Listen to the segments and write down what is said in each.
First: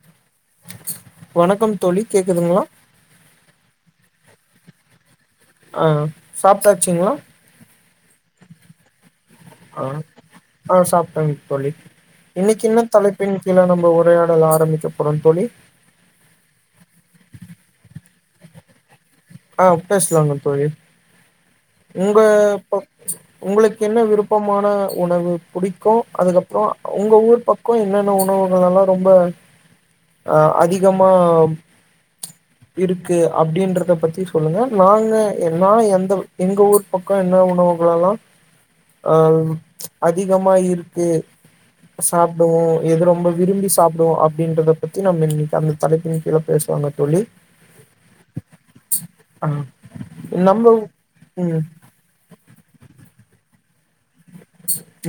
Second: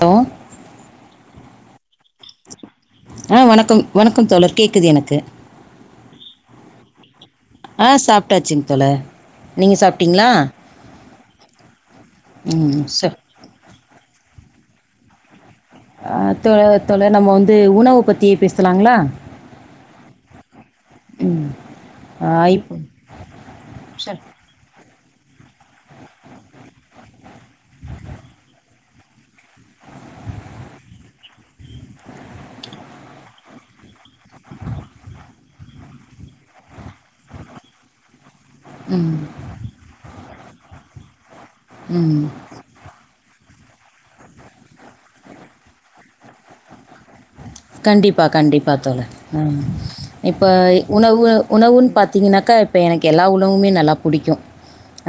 தோ வணக்கம் தோழி கேக்குதுங்களா ஆஹ் வணக்கம் வணக்கம் தோழர் கேக்குது எனக்கு ஆஹ் சாப்ட்டாச்சுங்களா ஆ சாப்பிட்டாச்சுங்க தோழர் நீங்கள் ஆஹ் சாப்பிட்டீங்களா ஆஹ் சாப்டங்க தோழி ம் இன்னிக்கென்ன சார் தலைப்பின் கீழே நம்ம உரையாடலா அதுக்கப்புறம் தோழி அஹ்தோழர் தோழர் நம்ம வந்து உணவு பத்தியே பேசலாங்களா ஆஹ் பேசலாங்க தோழி உங்க ஆ, இப்போ உங்களுக்கு என்ன சார் விருப்பமான உணவு புடிக்கு அதுக்கப்புறம் உங்க ஊர் பக்கம் என்னென்ன உணவுகள் எல்லா ரொம்ப அதிகமா இருக்கு அப்டின்றத பத்தி சொல்லுங்க நாங்க நா எந்த எங்க ஊர் பக்கம் என்ன உணவுகள் எல்லாம் ம் அஹ் அதிகமா இருக்கு ம் சாப்டுவோ எது ரொம்ப விரும்பி சா சாப்பிடுவேம் அப்டின்றத பத்தி நம்ம இன்னிக்கு அந்த தலைப்பின் கீழே பேசுவோமா தோழி கண்டிப்பா கண்டிப்பா நா தோழர் ஆ இப்ப நம்ம உணவு ம் உணவுன்னு பாத்தீங்கன்னாக்கா இப்ப எனக்கு எல்லா உணவுமே நல்லா புடிக்கு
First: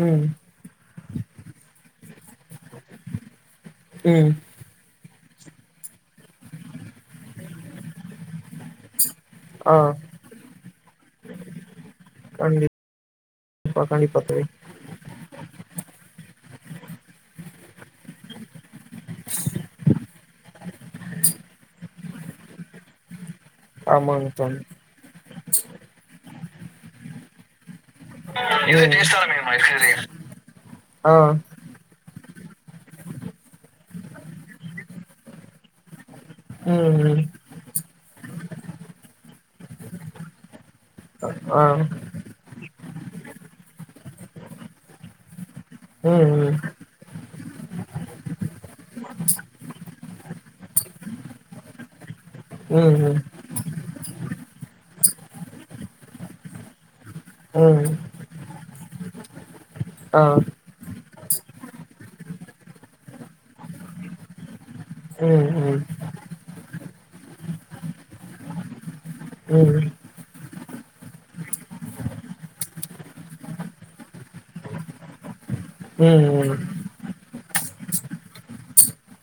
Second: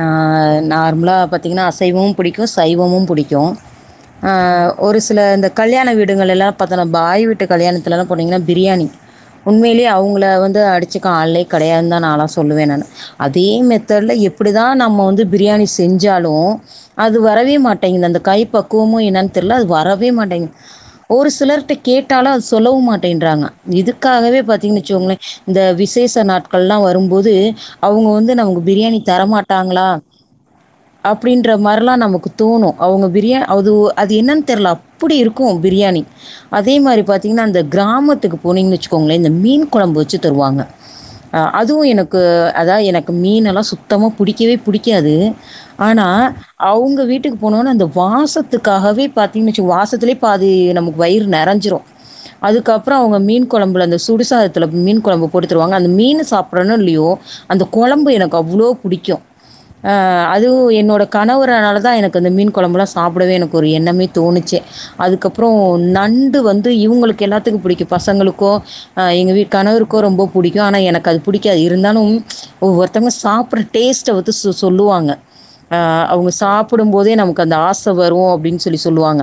அ ம் நார்மலா பட் பாத்தீங்கனா அசைவம் பிடிக் சைவமும் பிடிக்கும் அ ம் ஒரு சில இந்த கல்யாண வீடுகள் எல்லாம் பாத்தா பாய்விட்டு கல்யாணத்துலாம் போனீங்கன்னா பிரியாணி ஆ உண்மையிலயே அவங்கள வந்து அடிச்சுக்க ஆள்யே கிடையாதுன்தா நா எல்லா சொல்லுவேன் கண்டிப்பா நானு அதே மெத்தட்ல கண்டிப்பா தோழி எப்படிதான் நம்ம வந்து பிரியாணி செஞ்சாலும் அது வரவே மாட்டேங்குது அந்த கை பக்குவமும் என்னன்னு தெரியில அது வரவே மாட்டேங்குது ஒரு சிலர்கிட்ட கேட் கட்டாலும் அது சொல்லவும் மாட்டேன்றாங்க ஆமாங்க இதுக்காகவே தோழி பாத்தீங்கன்னு வச்சோங்களேன் இந்த விசேஷ நாட்கள்ல்லா வரும்போது அவங்க வந்து நமக்கு ம் பிரியாணி தரமாட்டாங்களா ஆ அப்படின்ற மாதிரல்லா நமக்கு தோணும் அவங்க பிரியா அது அது என்னன்னு தெரில அப்படி இருக்கும் பிரியாணி ம் அதே மாரி இப்ப ம் பார்த்தீங்கன்னா அந்த கிராமத்துக்கு போனீங்கன்னு வச்சுக்கோங்களேன் இந்த மீன் குழம்பு வச்சு தருவாங்க ஆ அதுவும் எனக்கு அதாவது எனக்கு மீன்னெல்லாம் சுத்தமா பிடிக்கவே பிடிக்காது ஆனா ம் அவங்க வீட்டுக்கு போனோனே அந்த வாசத்துக்காகவே பாத்தீங்கன்னு வச்சு வாசத்துலயே இ பாது நமக்கு வயிறு நிறைஞ்சிரும் அதுக்கப்புறம் ம் அவங்க மீன் குழம்புல அந்த சுடுசாத இத மீன் குழம்பு போட்டுத்துருவாங்க அந்த மீன் சாப்பிடணும் இல்லையோ அந்த குழம்பு எனக்கு அவ்வளோ புடிக்கும் ஆஹ் அதுவும் என்னோட கனவறனாலதா எனக்கு அந்த மீன் குழம்புலாம் சாப்பிடவே எனக்கு ஒரு எண்ணமே தோணுச்சே அதுக்கப்புறம் நண்டு வந் இவங்களுக்கு எல்லாத்துக்கும் பிடிக்கும் பசங்களுக்கும் ஆ எங்க வீ ம் கணவருக்கும் ரொம்ப பிடிக்கும் ஆனா எனக்கு அது பிடிக்காது இருந்தாலும் ஒவ்வொருத்தவங்க சாப்படுற டேஸ்ட்டை வந்து சொல்லுவாங்க அ அவங்க ம் சாப்பிடும் போதே நமக்கு அந்த ஆசை வரும் அப்படின்னு சொல்லி சொல்லுவாங்க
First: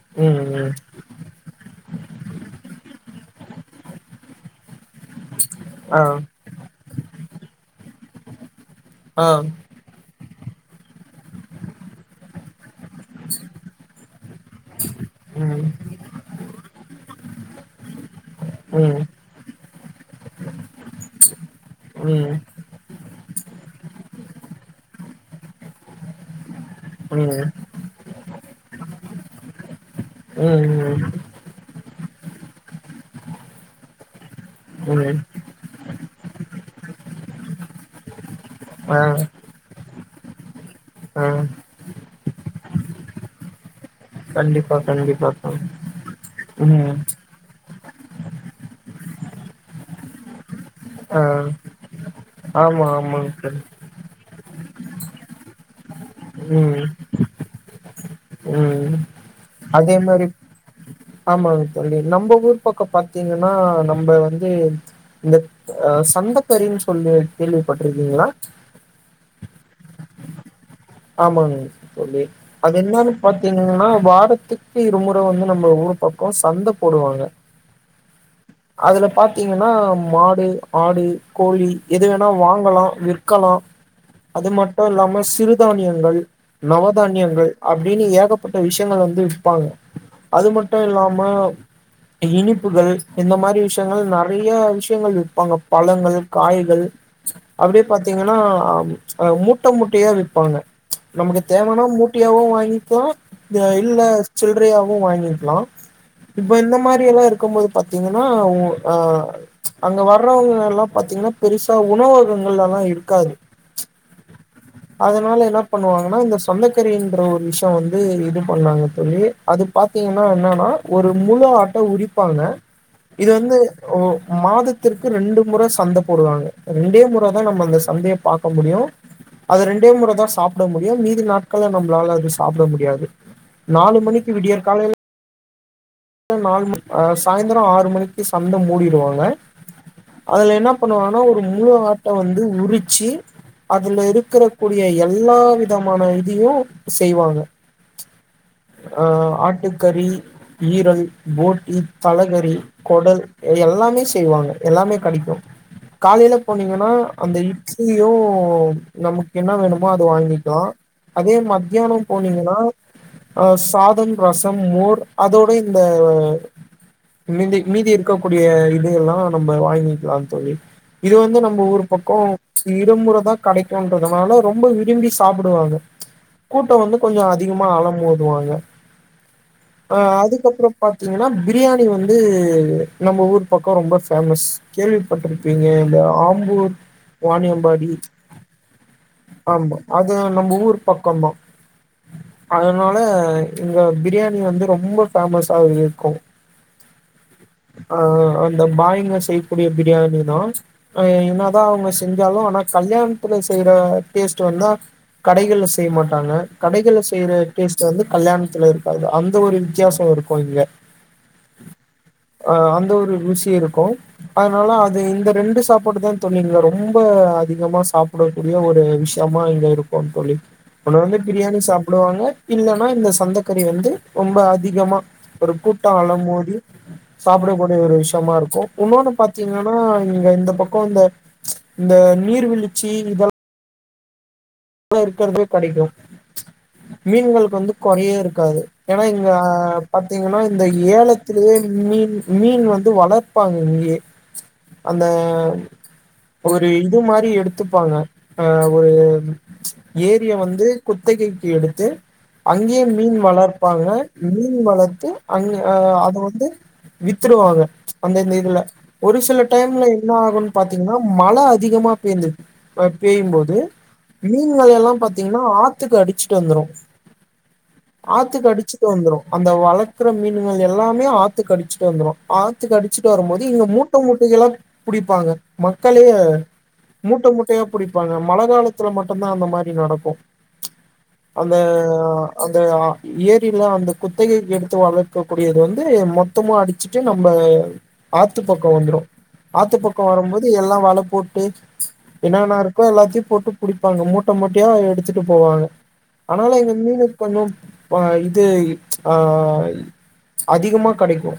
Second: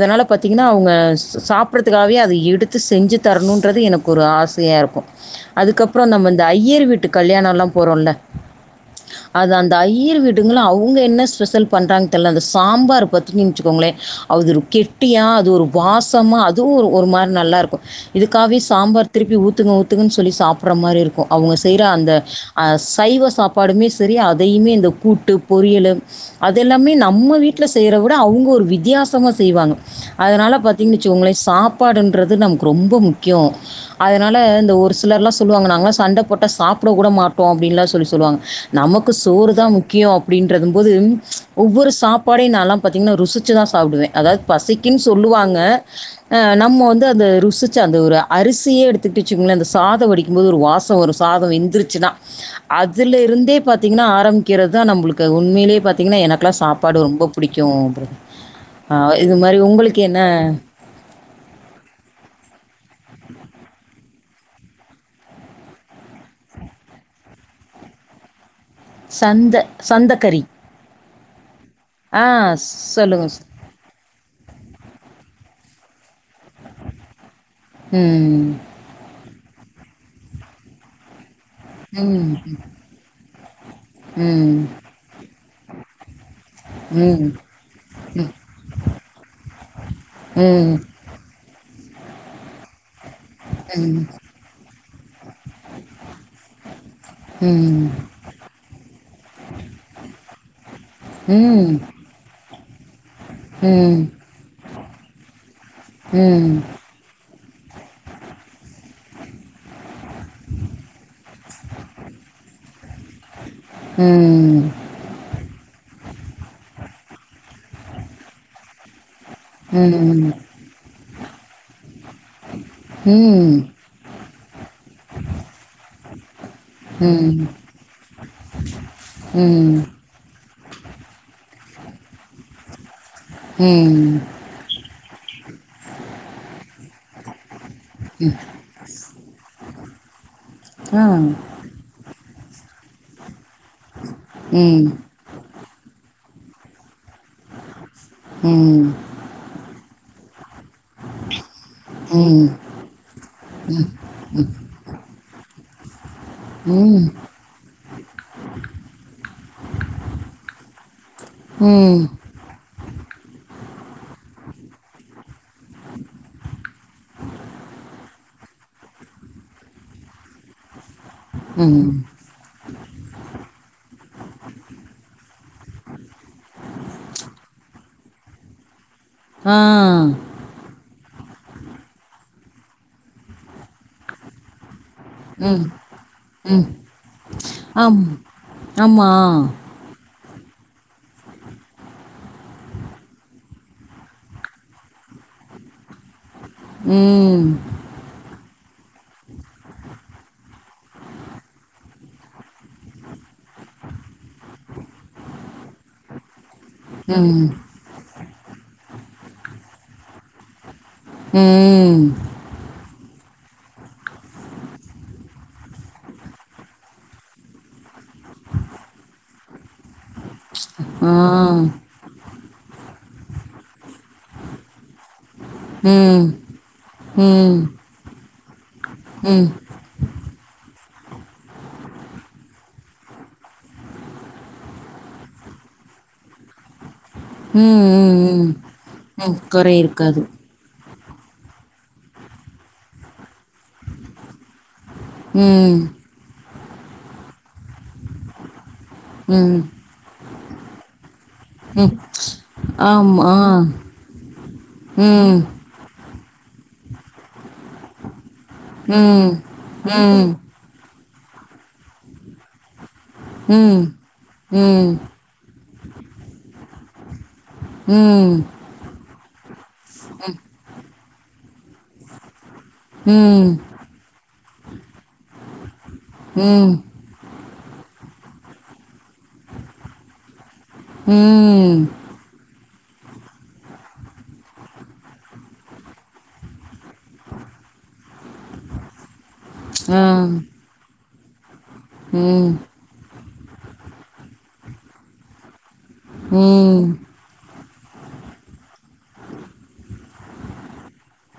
ம் பத்தீங்கன்னா அவங்க சாப்ப ப்படத்துக்காகவே அதை எடுத்து செஞ்சு தரணும்ன்றது எனக்கு ஒரு ஆசையா இருக்கும் ஆ அதுக்கப்புறம் நம்ம இந்த ஐயர் வீட்டு கல்யாணம் எல்லாம் போறோல ம் அது அந்த ஐ ஐயர் வீடுங்கலா அவங்க என்ன ஸ்பெஷல் பண்றாங்க தெரில அந்த சாம்பார் [unintelligible] அ கெட்டியா அது ம் வாசமா அது துவும் ஒரு மாதிரி நல்லா இருக்கும் இதுக்காகவே ம் சாம்பார் திருப்பி ஊத்துங்க ஊத்துங்கன்னு சொல்லி சாப்பிடற மாதிரி இருக்கும் அவங்க செய்யற அந்த ம் சைவ சாப்பாடுமே சரி அதையுமே இந்த கூட்டு பொரியல் அததெல்லாமே நம்ம ம் வீட்டல செய்யற விட அவங்க ஒரு வித்தியாசமா செய்வாங்க அதனால பாத்தீங்க ம் ம் ஆ ஆ ம் வெச்சுகோங்களே சாப்பாடுன்றது நமக்கு ரொம்ப முக்கியம் அதனால ம் ம் ம் இந்த ம் ஒரு ம் ம் சிலர்லாம் சொல்லுவாங்க நாங்களாம் சண்டை போட்டால் சாப்பிட கூட மாட்டோம் அப்படின்லாம் சொல்லி சொல்லுவாங்க நமக்கு ஆ சோறுதா முக்கியம் அப்படின்றதும் போது ஆ ஒவ்வொரு சாப்பாடையும் நான்ல்லாம் பார்த்தீங்கன்னா ருசிச்சுதா சாப்பிடுவேன் அதாவது கண்டிப்பா பசிக்குன்னு கண்டிப்பாப்பா. சொல்லுவாங்க அ நம்ம ம். வந்து அந்த ருசுச் அந்த ஒரு அரிசியை எடுத்துட்டு வச்சுங்கள அந்த சாதம் வடிக்கும் போது ஒரு வாச ஒரு ஆ சாதம் வெந்துருச்சுனா ஆமா, அதுல ஆமாங்க இருந்தே தோழி. பாத்தீங்கன்னா ஆரம் கிறதா நம்மளுக்கு உண்மையிலே பத் பாத்திங்கன்னா எனக்கலா ம், சாப்பாடு ரொம்ப புடிக்கி பிரதர் ம். ஆஹ் இது மாரி அதே உங்களுக்கு என்ன மாரி ஆமாங்க தோழி நம்ம ஊர் பக்கம் பாத்தீங்கன்னா நம்ம வந்து இந்த ஆஹ் சந்தக்கரின்னு சொல்லுவோ கேள்விப்பட்டிருக்கீங்களா சந்த சந்தகரி ஆமாங்க தோழி அது என்னன்னு சொல்லுங்க சொ பாத்தீங்கன்னா வாரத்துக்கு இருமுற வந்து நம்ம ஊரு பக்கம் சந்த போடுவாங்க உம் அதுல பாத்தீங்கன்னா மாடு ஆடு கோழி எது வேணா ம். வாங்கலா விற் காலா ம். அது ம். மட்டும் இல்லாம சிறுதானியங்கள் நவ ம். தானியங்கள் அப்டின்னு ஏகப்பட்ட விஷ்யங்க வந்து விப்பாங்க ம். அது ம். மட்டும் இல்லாம இனிப்புகள் இந்த மாதிரி விஷ்யங்கள் நறைய பெங்களூர் வப்பாங்க பழங்கள் காய்கள் அப்டியே ம். பாத்தீங்கன்னா ஆஹ் மூட்ட மூட்டயா விப்பாங்க நமக்கு ம். தேவானா மூட்டயாவும் வாங்கிக்கலாம் இல்ல ம். ம். சில்றையாவும் வாங்கிக்கலாம் ம். இப்ப இந்த மாத்ரி எல்லாம் இருக்கும் போது ஏன்னா உ ஆஹ அங்க வர்றவங்க எல்லா பாத்தீங்கன்னா பெருசா உணவகங்க எல்லா இருக்காது அதனால என்ன பண்ணுவாங்கன் னா இந்த சொந்தகறி என்ற ஒரு விஷ்யம் வந்து இது பண்ணாங்க தோழி அது ம். பாத்தீங்கன்னா என்னன்னா ஒரு முழு ஆட்ட உறிப்பாங்க இது வந்து ஓ மாதத்திற்கு ரெண்டு முற சந்தை போடுவாங்க ரெண்டே முற தா நம்ம அந்த சந்தையை பாக்க முடியும் ம். அது ம். ரெண்டே முற தா சாப்ட முடியும் மீதி நாட் க்கள்ள நம்மளால எதும் சாப்ட முடியாது நாலு ம். மணிக்கு விடியர் காலைல நாலு மணி ஆஹ் சாய்ந்தரம் ஆறு மணிக்கு சந்த மூடிடுவாங்க அதுல என்ன ஆ. பண்ணுவாங்கன்னா ஒரு முழு ஆட்ட வந்து உறிச்சு அதுல இருக்கிற கூடிய ம். எல்லா விதமான தியு செய்வாங்க ம். ம். ஆஹ் ஆட்டுக்கறி ஈரல் போட்டி தலகறி கொடல் எல்லாமே செய்வாங்க எல்லாமே கடைக்கும் காலையில போனீங்கன்னா ம். அந்த இட்லியும் நமக்கு என்ன வேணுமோ அது வாங்கிக்கலா அதே மத்தியான ம். போனீங்கன்னா ஆஹ் சாதம் ரசம் மோர் அதோட இந்த மிதி மீதி இருக்க இருக்க கூடிய இதுல்லாம் நம்ம வாங்கிக்கலா தோழி இது வந்து நம்ம ஊர் ம். பக்கம் இடமுறை தான் கிடைக்கும்ன்றதுனால ரொம்ப விரும்பி சாப்பிடுவாங்க கூட்டம் வந்து கொஞ்ச அதிகமா அலம்பு [unintelligible] ஆ. ஆஹ் அதுக்கப்புறம் ப பாத்தீங்கன்னா பிரியாணி வந்து நம்ம ஊர் பக்கம் ரொம்ப ஃபேமஸ் கேள்விப்பட்டிருப்பீங்க ம். இந்த ம். ஆம்பூர் வாணியம்பாடி ஆம். ஆமா. ஆமா அ நம்ம ஊர் பக்கந்த அதனால இங்க பிரியாணி வந்து ரொம்ப ஃபேமஸா இருக்கு உம் இந்த பாய்ங்க செய்யக்கூடிய பிரியாணி தான் என்ன தான் அவங்க செஞ்சாலும் ஆனா கல்யாணத்துல செய்யற டேஸ்ட்ட் வந்தா கடைகள செய்ய மாட்டாங்க கடைகளை செய்யற ம். டேஸ்ட் வந்து கல்யாணத்துல இருக்காது அந்த ஒரு வித்தியாசம் இருக்கும் இங்க உம்ஹ் அ அந்த ஒரு ருசி இருக்கு அதனால அது இந்த ரெண்டு சாப்பாடு தான் தோழிங்க ரொம்ப அதிகமா சாப்பிடக்கூடிய ஒரு விஷயமா இங்க இருக்கு தோழி உன்ன ஆ வந்து பிரியாணி ம். சாப்பிடுவாங்க இல்லலைன்னா இந்த சொந்தக்கறி வந்து ரொம்ப அதிகமா ஒரு கூட்டம் அள ம். மோதி ம். சாப்பிடக்கூடிய ஒரு விஷயமா இருக்கு இன்னொன்னு ம். ம். பாத்தீங்கன்னா இங்க இந்த பக்கம் இந்த இந்த நீர்வீழ்ச்சி இதெல்லாம் இருக்கிறதுே கிடைக்கும் மீன்களுக்கு வந்து குறையே ம். இருக்காது ஏன்னா இங்க ம். குறை இருக்காது. பாத்தீங்கன்னா இந்த ஏழ ய மீன் மீன் வந்து வளர் ப்பாங்க இங்கேயே அந்த ம். ஒரு இது மாதிரி எடுத்து த்துப்பாங்க ஒரு ம். ஏரிய வந்து குத்தகைக்கு எடுத்து ம். அங்கேயே மீன் ஆமா. வளர்ப்பாங்க மீன் வளர்த்து ம். அங்க அஹ் அத வந்து வித்தருவாக அந்த இந்த இதுல ஒரு ம். சில டைம்ல என்ன ம். ஆகும்ன் பாத்தீங்கன்னா மழை அதிகமா பெர்ந்தது பேயும் போது ம். மீன்கள் ம். எல்லாம் பாத்தீங்கன்னா ஆ த்துக்கு அடிச்சுட்டு வந்துரும் ம். ஆத்துக்கு அடிச்சுட்டு வந்துரும் அந்த வழ குற மீன்கள் எல்லா [unintelligible] ஆத்து கடிச்சுட்டு வந்துடும் ஆத்து அடிச்சிட்டு வரும்போது ம். இங்க மூட்டை மூட்டைகள்ல்லா புடிப்பாங்க ம லே ம். மூட்ட மூட்ட தே பிடிப்பாங்க மழை காலத்து த்துல மட்டும்தா அந்த மாதிரி நடக்கு அந்த ம். அந்த ஏரியில அந்த குத்தகைக்கு எடுத்து வளர்க்கக்க கூடியது வந்து மொத்தமா அடிச்சுட்டு நம்ம ஆத்து பக்கம் வந்துரு ஆத்து ஆ. பக்கம் வரும்போது எல்லா வல போட்டு [inaudible] ம். என்னனா இருக்கோ எல்லாத்தையு போட்டு குடிப்பாங்க மூட்டை மூட்டையா எடுத்துட்டு போவாங்க ஆனால எங்க ம். ம். மீனுக்கு கொஞ்சு அ இது ஆ அதிகமா கெடைக்கு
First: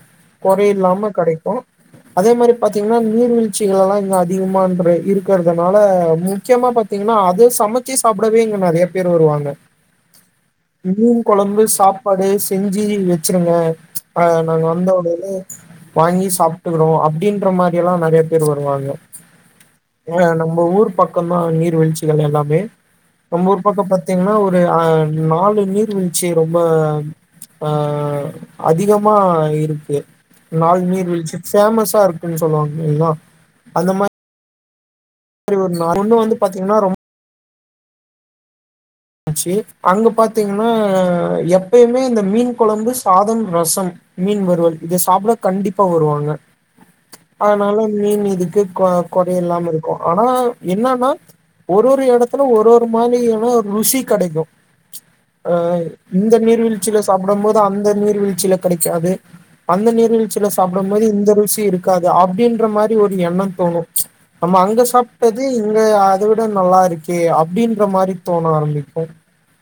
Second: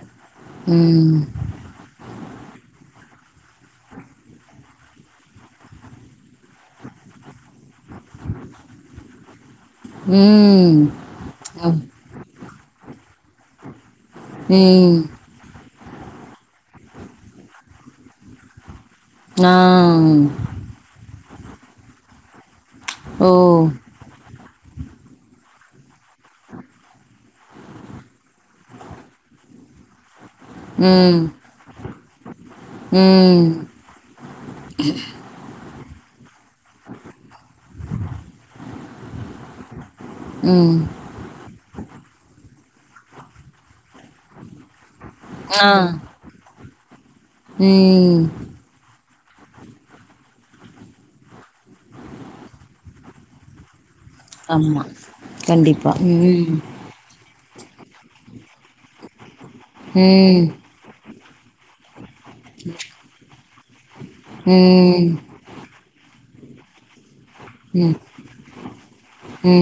குறை இல்லாம ம். கெடைக்கு அதே மாரி பாத்தீங்க [unintelligible] நீர்வீழ்ச்சிகள் எல்லா இங்க அதிகமா இருக்கிறதுனால முக்கியமா ப பாத்தீங்கன்னா அது சமைச்சு சாப்பிடவே இங்க நெறைய பேரு வருவாங்க ம். மீன் கொழம்பு சாப்பாடு செஞ்சி வெ வச்சிருங்க ஆ நாங்க வந்தோ ம். ஒடனே வாங்கி சாப்பிட்டுறோ அப்படின்ற மாரி எல்லா நெறைய பேர் வருவாங்க ஆ மா நீ நீர்வீழ்ச்சிகள் எல்லாமே ஓ. நம்மூர்பக்கோ பாத்தீங்கன்னா ஒரு ஒரு அ நாலு நீர்வீழ்ச்சி ரொம்ப ஆ அதிகமா இருக்கு நால் நீர் ம். வீழ்ச்சி பேமஸ்ஸா இருக்குன்னு சொல்லுவாங்க இல்லங்களா ம். அந்த மாரி [inaudible] ஒன்னு வந்து பாத்தீங்கன்னா ரொம்ப ஆச்சி அங்க பாத்தீங்கன்னா ம். எப்பயுமே இந்த மீன் குழம்பு சாதம் ரசம் மீன் வருவல் இத சாப்பிட ஆ. கண்டிப்பா வருவாங்க அதனால ம். மீன் இதுக்கு குழ கொடி இல்லாம இருக்கும் ஆனா என்னன்னா ஒரு ஒரு இடத்துல ஒரு ஒரு மாரியான ருசி கிடைக்கும் ஆமா. ச்சு ஆஹ் கண்டிப்பா. இந்த ம். நீர்வீழ்ச்சியில சாப்படமோது கும் அந்த நீர் வீழ்ச்சில கடைக்காது அந்த ம். நீர்வீழ்ச்சில சாப்பிடும் போது இந்த ருசி இருக் கு அப்டின்ற மாரி ஒரு எண்ணம் தோணும் ச்சு நம்ம அங்க ம். சாப்டது இங்க ஆ இதவிட நல்லா இருக் கே அப்டின்ற ம். மாரி ஆரம்பிக்கு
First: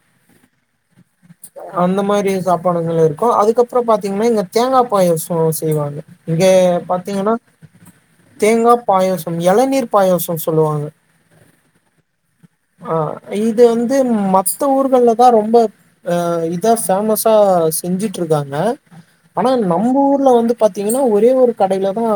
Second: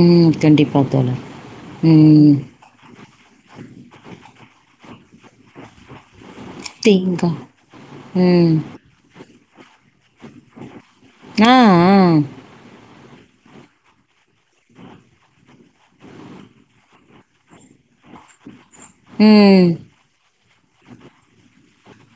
ம் கண்டிப்பா தோழர். ச்சு அந்த மாரி ம். சாப்பாடுங்கல இருக் கு அதுக்கப்புறம் பாத்தீங்கன்னா இங்க தேங்கா பாயசம் செய்வாங்க இங்க தேங்கா. பாத்தீங்கன்னா தேங்கா பாயசம் ம் எளநீர் பாயசோ சொல்லுவாங்க ஆஹ் ஆஹ் ஆ இது வந்து மத்த ஊர்களா தான் ரொம்ப இதான் ஃபேமஸ்ஸா செஞ்சுட்டுருக்காங்க ஆனா ம். நம்ம ஊர்ல வந்து பாத்தீங்கன்னா ஒரே ஒரு கடைல தான்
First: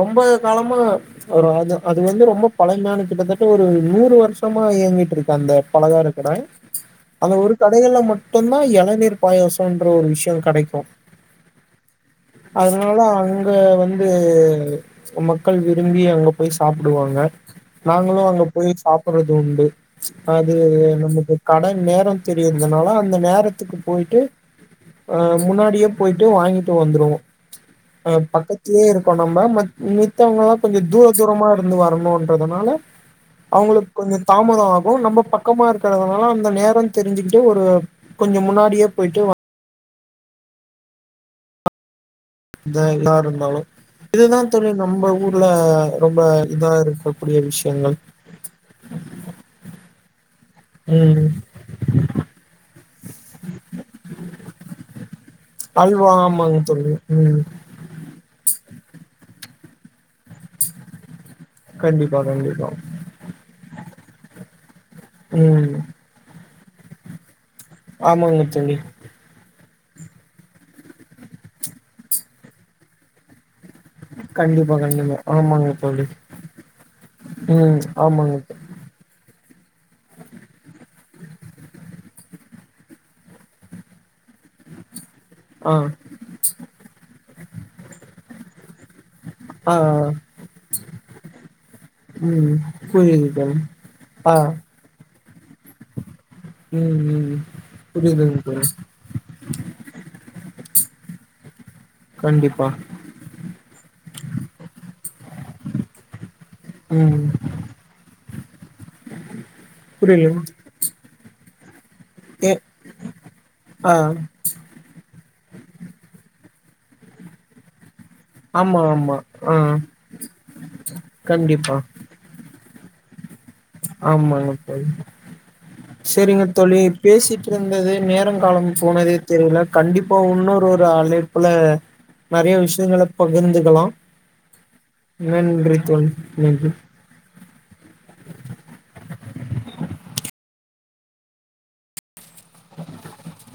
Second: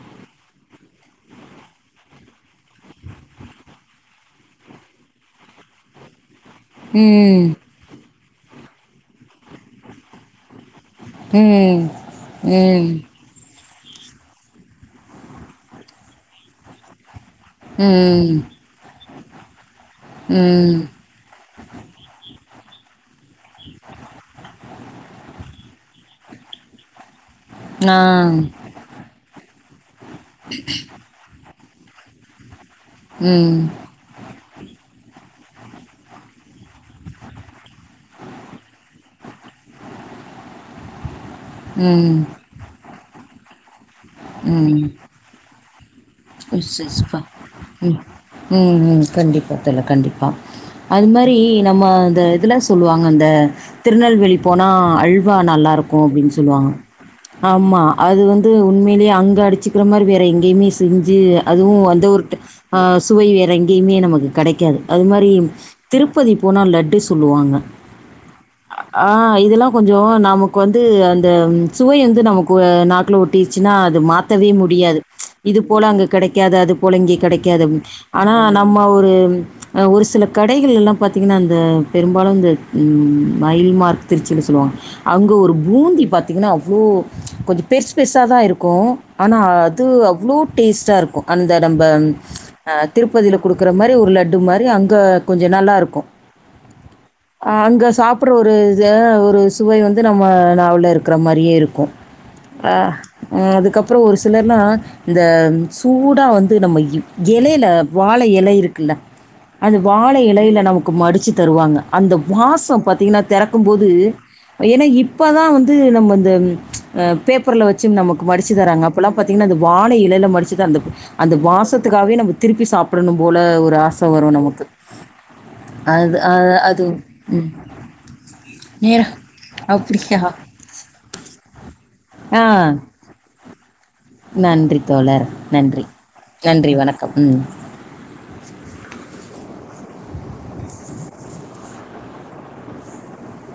ரொம்ப காலமா ச்சு ஒரு அது அது வந்து ரொம்ப பலமையானது கிட்டத்தட்ட ஒரு ஒரு நூறு வருஷமா இயங்கிட்டு இருக்கு அந்த பலகார கடை ச்சு அந்த ம். ஒரு கடையில மட்டும் டும்தான் எளநீர் பாயாசம்ன்ற ஒரு விஷயம் கடைக்கும் உம் உம் ங்க வந்து மக்கள் விரும்பி அங்க போய் சாப்பிடுவாங்க உம் ய் சாப்படுறது உண்டு ச்சு அது நமக்கு கட நேரம் தெரியறதுனால அந் ந்த நேரத்துக்கு போயிட்டு ஆஹ் முன்னாடியே போயிட்டு வாங்கிட்டு வந்துருவோம் ச்சு ஆ. ஆஹ் பக்கத்திலே இருக்கோம் நம்ப மத் மித்தவங்கலாம் கொஞ்சம் தூர தூரமா இருந்து வரணும் இன்றதுனால ம். அவங்களுக் கொஞ்ச தாமதம் ஆகும் நம்ப பக் பக்கமா இருக்கறதனால அந்த நேரம் தெரிஞ்சுக்கிட்டு ஒரு கொஞ்ச முன்னாடியே போயிட்டு வா ம் இந்த எல்லாருந்தாலு இதுதா தோழி நம்ப ஊர்ல ரொம்ப இதா இருக்கக்கூடிய விஷயங்கள் [unintelligible] உம் உம் கண்டிப்பா தோழ கண்டிப்பா த அது ம் மாரி நம்ம இந்த இதுல சொல்லுவாங்க இந்த திருநெல்வேலி போனா அல்வா நல்லா இருக்கு அதுவா அப்படின்னு ஆமாங்க சொல்லுவாங்க தோழி ம் ஆமா அது வந்து உண்மேலையே அங்க அடிச்சிக்கிற மாரி வேற எங்கே தெர்ஞ்சு அதுவு அந்த கண்டிப்பா ஒரு த கண்டிப்பா ஆ சுவை வேற எங்கேயுமே நமக்கு கடைக்காது அது மாரி ம் திருப்பதி போனா லட்டு சொல்லுவாங்க ஆமாங்க தோழி கொஞ்சொ நமக்கு வந்து அந்த சுவை வந்து நமக்கு வ நாக்ல ஒட்டி ச்சுனா அது மாத்தவே கண்டிப்பா முடியாது கண்டிப்பா ச்ச் இது ஆமாங்க போல அங்க தோழி கெடைக்காது அது போல இங்க கெடைக்காது அப் ம் ஆனா ஆமாங்க தோ நம்ம ஒரு அ ஒரு சில கடைகள்ல்லா பாத்தீங்கன்னா அந்த பெரும்பாலும் அந்த ம் மயில்மார்க் திருச்சின் சொல்லுவாங்க அங்க ஒரு ஆ பூந்தி பாத்திங்ன்னா அவ்ளோ கொஞ் பெர்ஸ் பெர்ஸா தா இருக்கு ஆனா ஆ அது அவ் [unintelligible] டேஸ்டா இருக்கு அந்த நம்ப ம் அ புரியுது திருப்பதில தோழி குடுக்கற மாரி ஒரு ஆ லட்டு மாரி அங்க கொஞ்சோ நல்லா இருக்கூ ம் ம் அ அங்க சாப்புட்ற புரியுதுங்க ஒரு தோழி அ ஒரு சுவை வந்து நம்ம [unintelligible] இருக்கிற மாரியே இருக்கு கண்டிப்பா அ ம் அதுக்கப்புறோ ஒரு சி து மேர்னா இந்த சூடா வந் து நம்ம இ ம் எலையில வாழ எல இருக்குல்ல அது வாழை இலையில புரியலங்க நமக்கு மடிச்சு தருவாங்க அந்த ஏ வாசோ பாத்தீங்கன்னா தெறக்கும்போது ஆ ஏன்னா இப்போ தா வந்து நம்ம இந்த ச்ச் அ பேப்பர்ல வச்சு நமக் மடிச்சு ஆமா தராங்க அப்பல்லா ஆமா பாத்தீங்னா ஆ இந்த வாழை இலைல மடிச்சுது அந்த அந்த கண்டிப்பா வாசத்துக்காவே நம்ம திருப்பி சாப்பிடணு போ ஆமாங்க தோழி அது அ செரிங்க தோழி அது ம். பேசிட்டுருந்தது நேரங் காலம் நேரம் போனதே தெரியில அப்படியா கண்டிப்பா இன்னொரு ஒரு அழைப்புல ஆ நெறைய விஷயங்கள் அப்போ பகிர்ந்துக்கலா நன்றி தோழர் நன்றி நன்றி வணக்கம் ம் [inaudible] [inaudible] [inaudible]